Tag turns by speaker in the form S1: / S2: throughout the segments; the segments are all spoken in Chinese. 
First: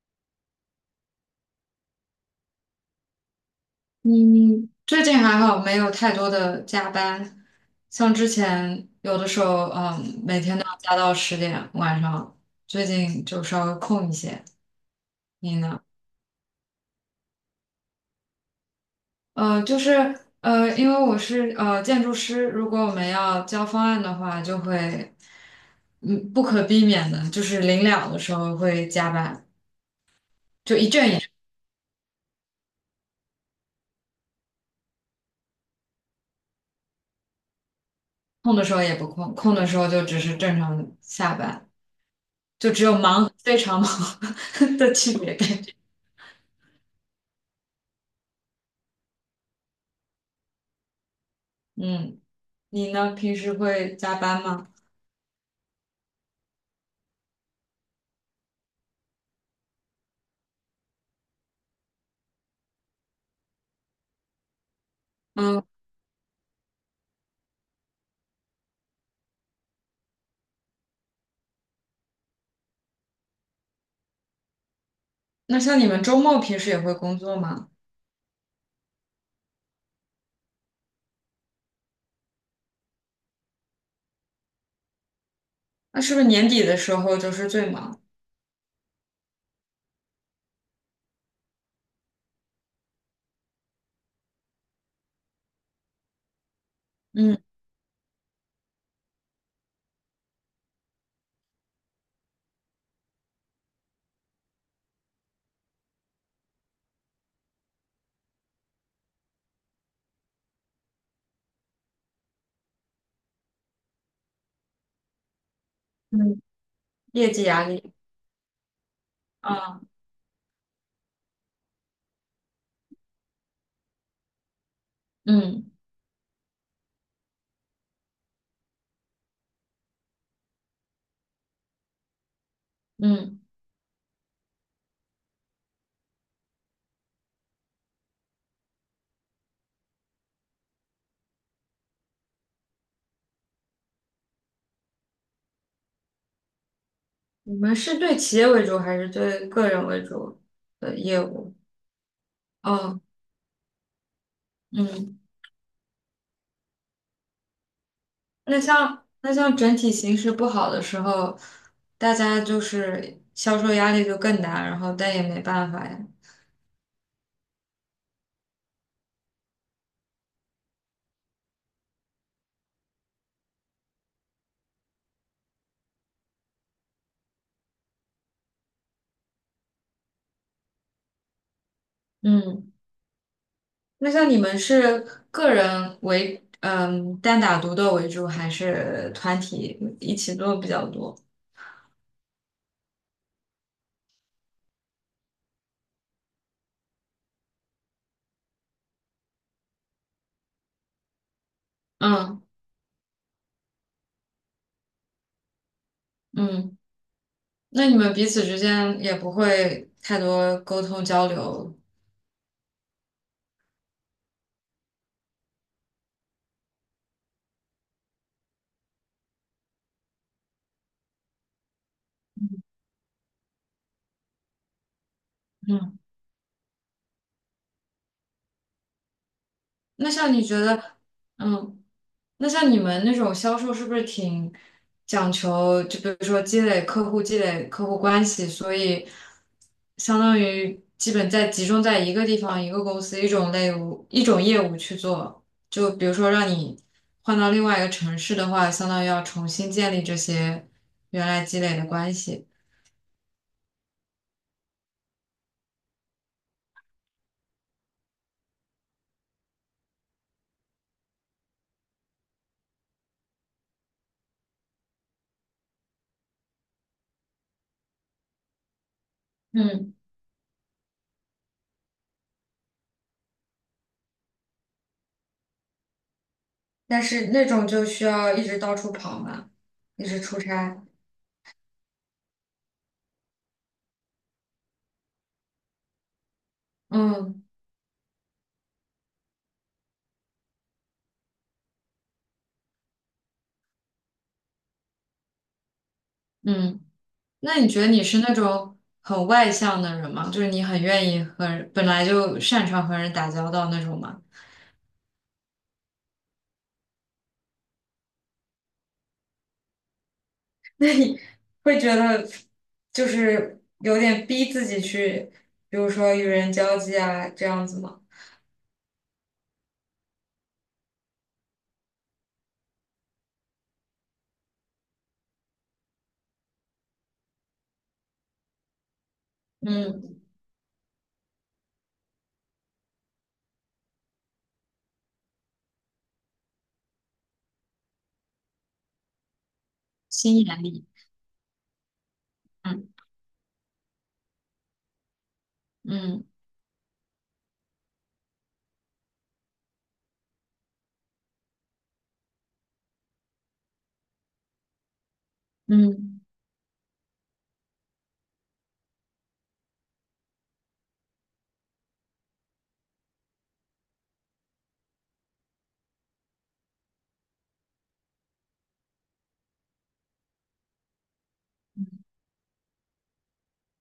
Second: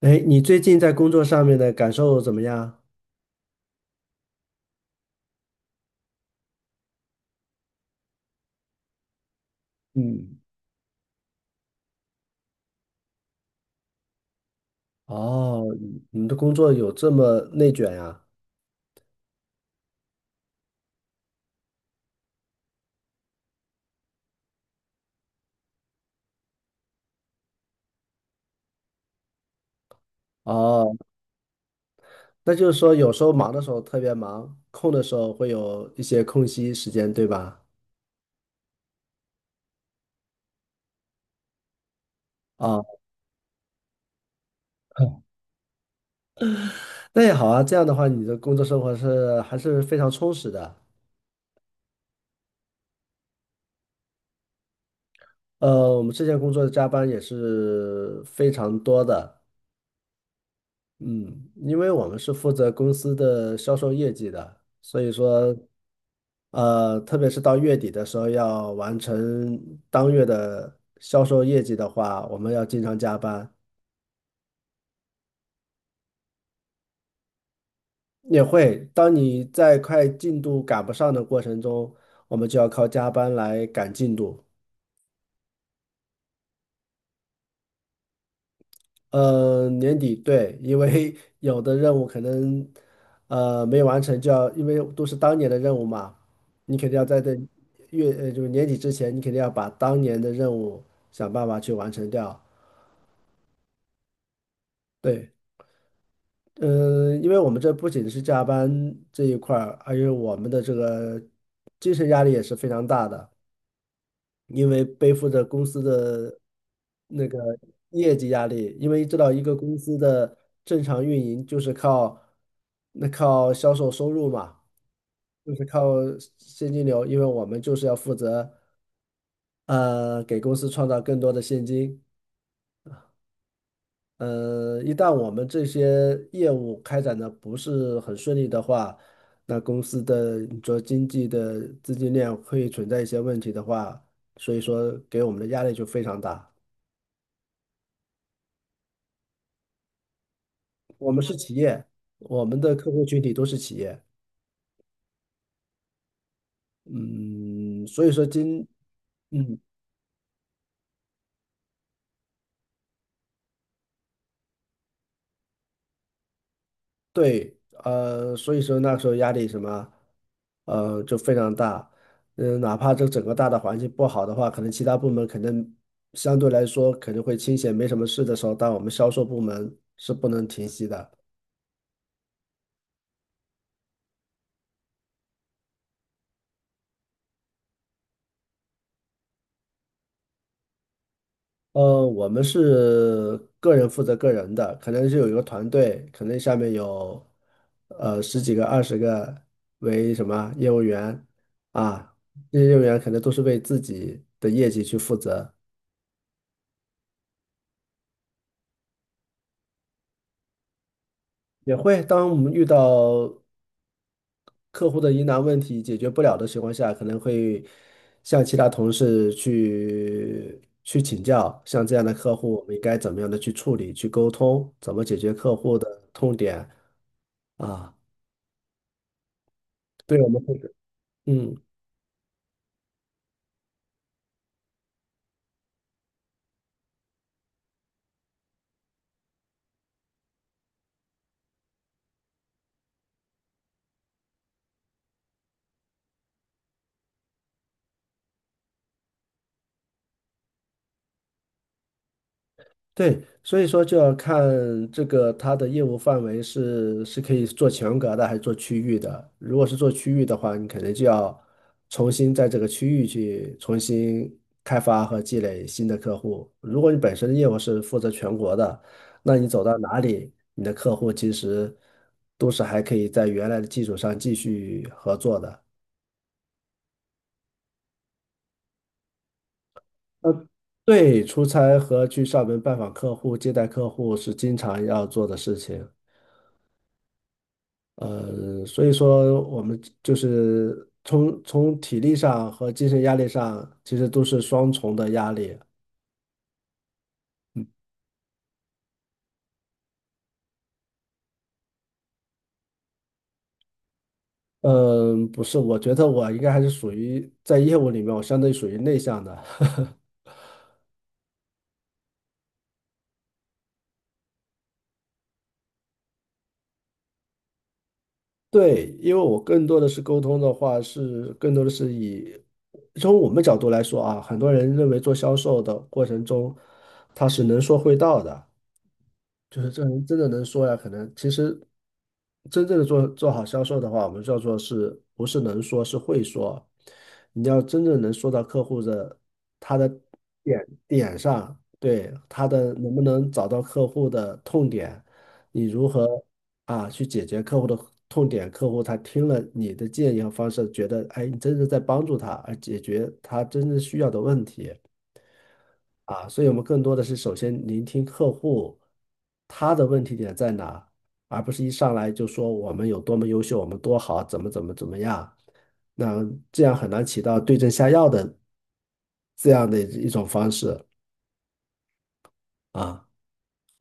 S1: 哎，你最近在工作上面的感受怎么样？
S2: 嗯，最近还好，没有太多的加班。像之前有的时候，
S1: 嗯，
S2: 每天都要加到10点晚上，最近就稍微空一些。你
S1: 哦，
S2: 呢？
S1: 你们的工作有这么内卷呀？
S2: 就是因为我是建筑师，如果我们要交方案的话，就会不可避免的，就是临了的时候会加班，就一
S1: 哦，
S2: 阵一阵，
S1: 那就是说有时候忙的时候特别忙，空的时候会有一些空隙时间，对吧？
S2: 空的时候也不空，空的时候就只是正常下班，就只
S1: 啊，
S2: 有忙和非常忙 的区别感觉。
S1: 那也好啊，这样的话你的工作生活是还是非常充实的。
S2: 嗯。你呢？平时会加班吗？
S1: 我们之前工作的加班也是非常多的，嗯，因为我们是负责公司的销售业绩的，所以说，
S2: 嗯，
S1: 特别是到月底的时候要完成当月的销售业绩的话，我们要经常加班，
S2: 那像你们周末平时也会工作吗？
S1: 也会。当你在快进度赶不上的过程中，我们就要靠加班来赶进度。
S2: 那是不是年底的时候就是最忙？
S1: 年底对，因为 有的任务可能没完成，就要因为都是当年的任务嘛，你肯定要在这
S2: 嗯
S1: 月就是年底之前，你肯定要把当年的任务想办法去完成掉。对，嗯、因为我们这不仅是加班这一块儿，还有我们的这个精神压力也是非常大的。因为背负着公司的
S2: 嗯，
S1: 那
S2: 业
S1: 个
S2: 绩压力。
S1: 业绩压力，因为知道一个公
S2: 啊，
S1: 司的正常运营就是靠那靠销售收入嘛，就是
S2: 嗯
S1: 靠现金流，因为我们就是要负责给公司创造更多的现金。
S2: 嗯，
S1: 一旦我们这些业务开展的不是很顺利的话，那公司的你说经济的资金链会存在一些问题的话，所以说给我们的压力就非常大。
S2: 你们是对企业为主还是对个人为主的
S1: 我们
S2: 业
S1: 是企
S2: 务？
S1: 业，我们的客
S2: 哦，
S1: 户群体都是企业，
S2: 嗯，
S1: 嗯，所以说
S2: 那
S1: 今，
S2: 像那像
S1: 嗯，
S2: 整体形势不好的时候，大家就是销售压力就更大，然后但也没办法呀。
S1: 对，所以说那时候压力什么，就非常大，嗯，哪怕这整个大的环境不好的话，可能其他部门可能相对来说可能会清闲，没什么事的时候，但我们销售部门是不能停息的。
S2: 嗯。那像你们是个人为，单打独斗为主，还是团体一起做比较多？
S1: 我们是个人负责个人的，可能是有一个团队，可能下面有十几个、二十个为什么业务员啊，
S2: 嗯
S1: 这些业务员可能都是为自己的业绩去负责，
S2: 嗯，那你们彼此之间也不会太多沟通交流。
S1: 也会当我们遇到客户的疑难问题解决不了的情况下，可能会向其他同事去请教，像这样的客户，我们应该怎么样的去处理、去沟通，怎么解决客户
S2: 嗯，
S1: 的痛点啊？
S2: 那
S1: 对我
S2: 像
S1: 们
S2: 你
S1: 会。
S2: 觉得，
S1: 嗯，
S2: 嗯。那像你们那种销售是不是挺讲求，就比如说积累客户、积累客户关系，所以相当于基本在集中在一个地方、一个公司、一种业务去做。就比如说让你换到另外一个城市的话，相当于要重新建立这些原来积累的关系。
S1: 对，所以说就要看这个它的业务范围是可以做全国的还是做区域的。如果是做区域的话，你肯定就要重新在这个区域去重新开发和积累新的客户。如果你本身的业务是负责全国的，那你走到
S2: 嗯，
S1: 哪里，你的客户其实都是还可以在原来的基础上继续合作的。
S2: 但是那种就需要一直到处跑嘛，一直出
S1: 呃，
S2: 差。
S1: 对，出差和去上门拜访客户、接待客户是经常要做的事情。
S2: 嗯
S1: 所以说我们就是从体力上和精神压力上，其实都是双重的压力。
S2: 嗯。那你觉得你是那种很外向的人吗？就是你很愿意和人本来就擅长和人打交道那种吗？
S1: 嗯，不是，我觉得我应该还是属于在业务里面，我相对属于内向的。
S2: 那你会觉得就是有点逼自己去，比如说与人交际啊，这样子吗？
S1: 对，因为我更多的是沟通的话，是更多的是以从我们角度来说啊，很多人认为做销售的过程中，他是能说会道的。就是这人
S2: 嗯，
S1: 真的能说呀，可能其实真正的做好销售的话，我们叫做是不是能说，是会说。你要真正能说到客户的他的
S2: 心眼
S1: 点
S2: 力。
S1: 点上，对他的能
S2: 嗯
S1: 不能找到客户的痛点，你如何
S2: 嗯
S1: 去解决客户的痛点，客户他听了你的建议和方式，觉得哎，你真的在帮助他，而解决他真正需要的问题。
S2: 嗯，
S1: 啊，所以我们更多的是首先聆听客户他的问题点在哪，而不是一上来就说我们有多么优秀，我们多好，怎么怎么怎么样，那这样很难起到对症下药的这样的一种方式啊。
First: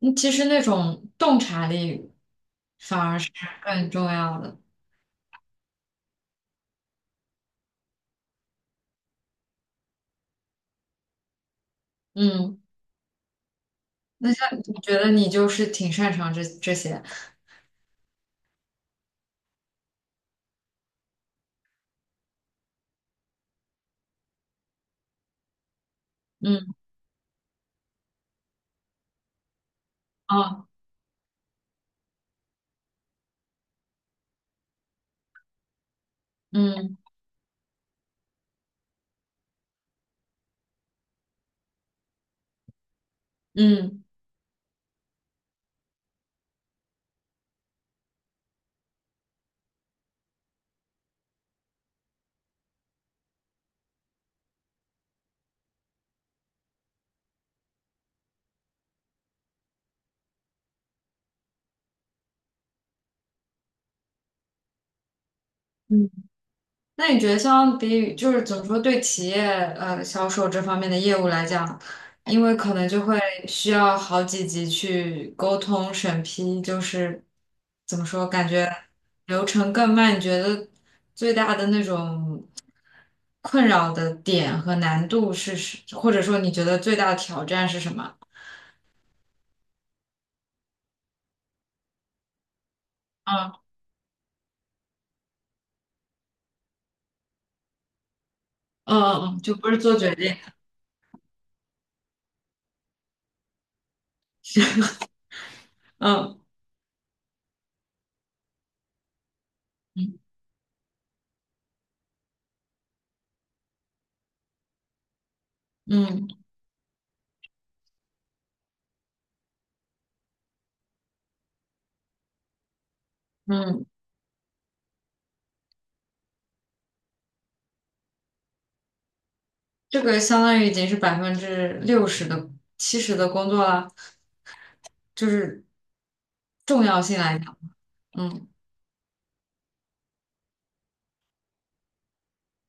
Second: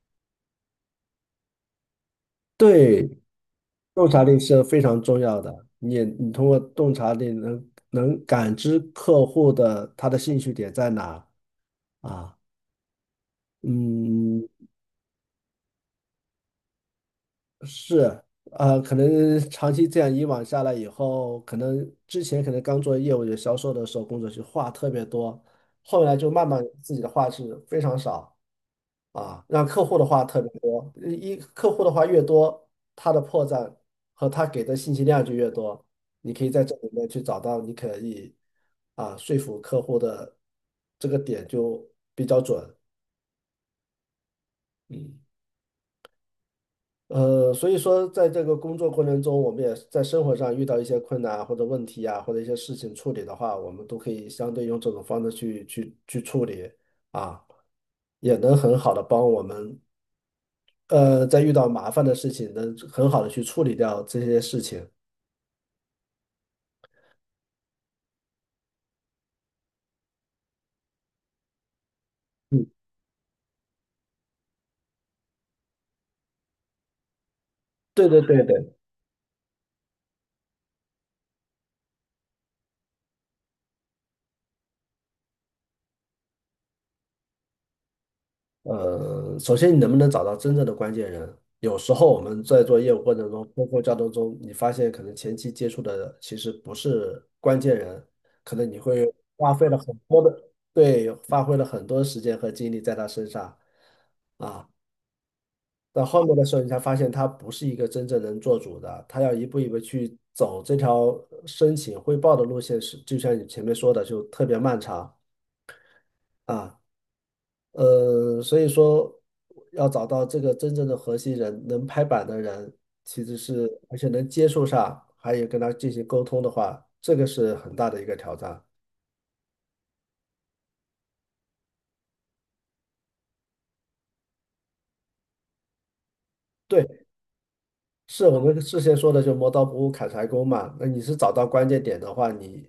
S2: 嗯其实那种洞察力反
S1: 对，
S2: 而是更重
S1: 洞察力
S2: 要的。
S1: 是非常重要的，你也你通过洞察力能感知客户的他的兴趣点在哪啊。
S2: 嗯，那
S1: 嗯，
S2: 像你觉得你就是挺擅长这些。
S1: 是，可能长期这样以往下来以后，可能之前可能刚做业务员销售的时候，工作就话特别多，后来就慢慢
S2: 嗯，
S1: 自己的话是非常少啊，让客户的话特别
S2: 啊
S1: 多，一客户的话越多，他的破绽和他给的信息量就越多，你可以在这里
S2: 嗯
S1: 面去找到你可以说服客户的这个点就比较准，
S2: 嗯
S1: 嗯。所以说，在这个工作过程中，我们也在生活上遇到一些困难或者问题啊，或者一些事情处理的话，我们都可以相对用这种方式去处理啊，也能很好的帮我们，在遇到麻烦的事情，能很好的去处理掉这些事情。
S2: 嗯。那你觉得相比于就是怎么说，对企业销售这方面的业务来讲，因为
S1: 嗯，
S2: 可能就会需要好几级去沟通审批，就是怎么
S1: 对对
S2: 说，
S1: 对
S2: 感觉
S1: 对。
S2: 流程更慢。你觉得最大的那种困扰的点和难度是，或者说你觉得最大的挑战是什么？
S1: 首先你能不能找到真正的关键人？有时候我们在做业务过程中，
S2: 嗯
S1: 包括交流中，你发现可能前期接触的其实不是关键人，可能你
S2: 嗯
S1: 会
S2: 嗯，嗯，
S1: 花
S2: 就
S1: 费
S2: 不
S1: 了
S2: 是
S1: 很
S2: 做决
S1: 多
S2: 定，
S1: 的，对，花费了很多时间和精力在他身上啊。到后面
S2: 嗯
S1: 的时候，你才发现他不是一个真正能做主的，他要一步一步去
S2: 嗯
S1: 走这条申请汇报的路线是，就像你前面说的，就特别漫长
S2: 嗯
S1: 啊。所以说要找到这个真正的核心人，能拍板的人，其实是
S2: 嗯，
S1: 而且能接受上，还有跟他进行沟通的话，这个是很大的一个挑战。
S2: 这个相当于已经是60%的、70%的工作了。就是重要
S1: 对，
S2: 性来讲，
S1: 是我
S2: 嗯
S1: 们之前说的，就磨刀不误砍柴工嘛。那你是找到关键点的话，你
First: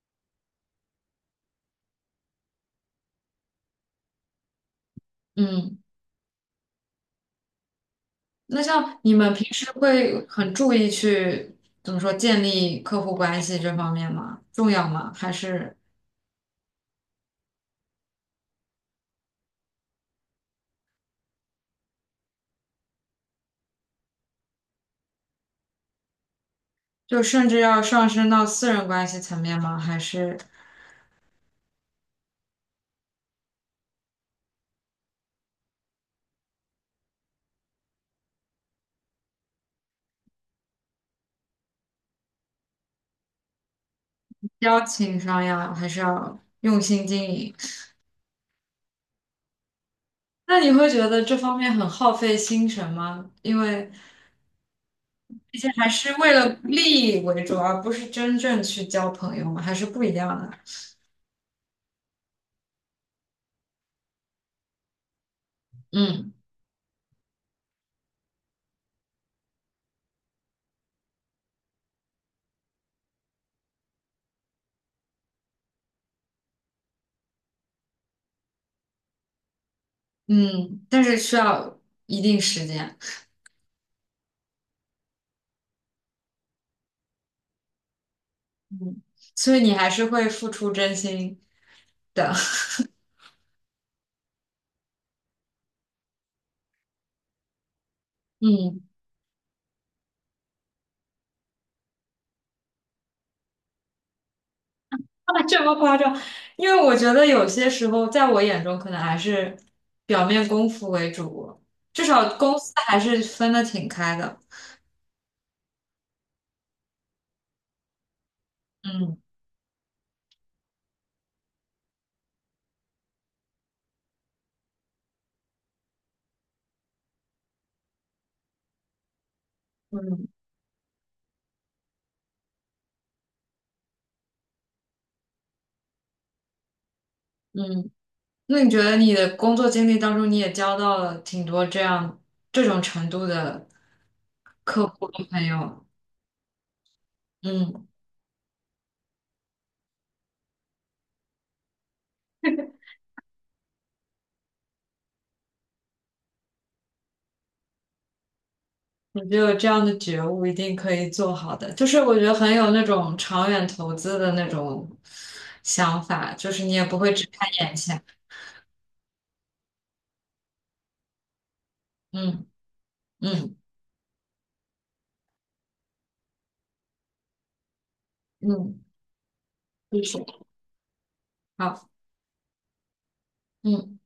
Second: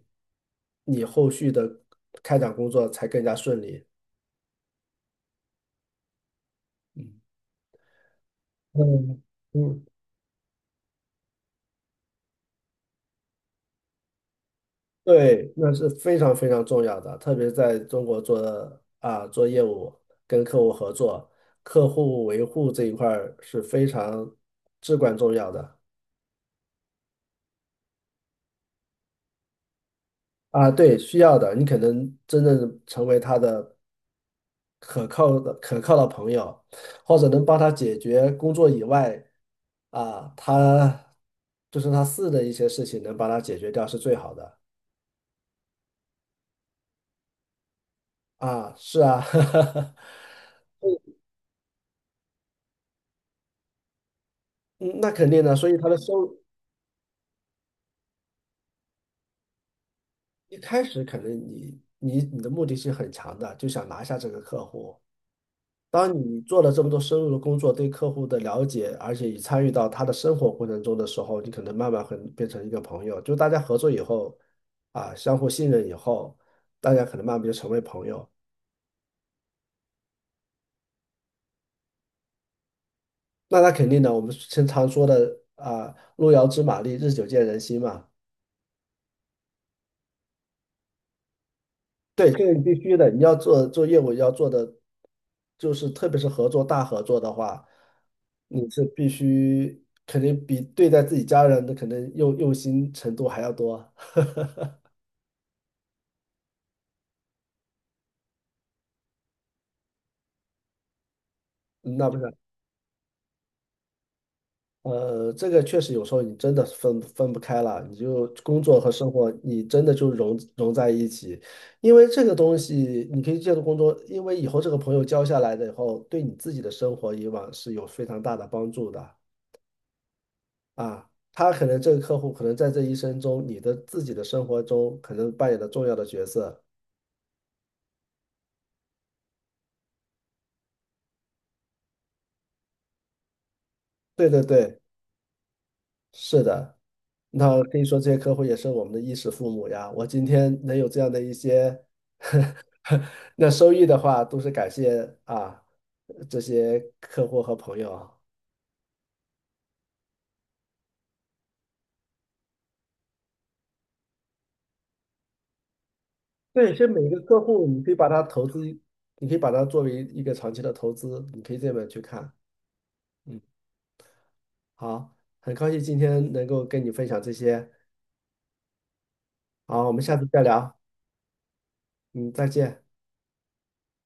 S1: 你后续的开展工作才更加顺利。
S2: 嗯，
S1: 嗯
S2: 那像你
S1: 嗯，
S2: 们平时
S1: 嗯
S2: 会很注意去怎么说建立客户关系这方面吗？重要吗？还
S1: 对，那
S2: 是
S1: 是非常非常重要的，特别是在中国做啊做业务，跟客户合作，客户维护这一块儿是非常至关重要的
S2: 就甚至要上升到私人关系层面吗？还是
S1: 啊。对，需要的，你可能真正成为他的可靠的朋友，或者能帮他解决工作以外啊，他就是他私人的一些事情能帮他解决掉是最好的
S2: 交情上呀？还是要用心经营？
S1: 啊。是啊，
S2: 那你会觉得这方面很耗费心神吗？因为
S1: 嗯，那肯定的，
S2: 毕
S1: 所
S2: 竟
S1: 以他
S2: 还
S1: 的
S2: 是为
S1: 收。
S2: 了利益为主，而不是真正去交朋友嘛，还是不一样的。
S1: 一开始可能你的目的性很强的，就想拿下这个客户。当
S2: 嗯
S1: 你做了这么多深入的工作，对客户的了解，而且也参与到他的生活过程中的时候，你可能慢慢会变成一个朋友。就大家合作以后，啊，相互信任以后，大家可能慢慢就成为朋友。
S2: 嗯，但是需要一定时间。
S1: 那他肯定的，我们经常说的啊，路遥知马力，日久见人心嘛。
S2: 嗯，所以你还是会付出真心
S1: 对，
S2: 的。
S1: 这个 必须的。你要做业务，要做的就是，特别是合作大合作的话，你
S2: 嗯，
S1: 是必须肯定比对待自己家人的肯定用心程度还要多。
S2: 啊这么夸张？因为我觉得有些时候，在我眼中，可能还是表面功夫为主，
S1: 嗯
S2: 至
S1: 那不是，
S2: 少公司还是分得挺开的。
S1: 呃，这个确实有时候你真的分不开了，你就工作和生
S2: 嗯
S1: 活，你真的就融在一起。因为这个东西，你可以借助工作，因为以后这个朋友交下来的以后，对你自己的生活以往是有非常大的帮助的。
S2: 嗯
S1: 啊，他可能这个客户可能在这一生中，你的自己的生活中可能扮演了重要的角色。
S2: 嗯。那你觉得你的工作经历当中，你也交到了挺多这样这种程度的
S1: 对对对，
S2: 客户和朋友？
S1: 是的。那可以
S2: 嗯。
S1: 说这些客户也是我们的衣食父母呀。我今天能有这样的一些 那收益的话，都是感谢啊这些客户和朋友啊。
S2: 我觉得有这样的觉悟，一定可以做好的。就是我觉得很有那种长远投资的那种想法，就是
S1: 对，
S2: 你
S1: 其
S2: 也
S1: 实
S2: 不
S1: 每
S2: 会
S1: 个
S2: 只
S1: 客
S2: 看
S1: 户，
S2: 眼
S1: 你可以
S2: 前。
S1: 把它投资，你可以把它作为一个长期的投资，你可以这么去看。
S2: 嗯
S1: 嗯，
S2: 嗯
S1: 好，很高兴今天能够跟你分享这些。
S2: 嗯，
S1: 好，我们
S2: 就
S1: 下
S2: 是
S1: 次再聊，
S2: 好，
S1: 嗯，再见。
S2: 嗯。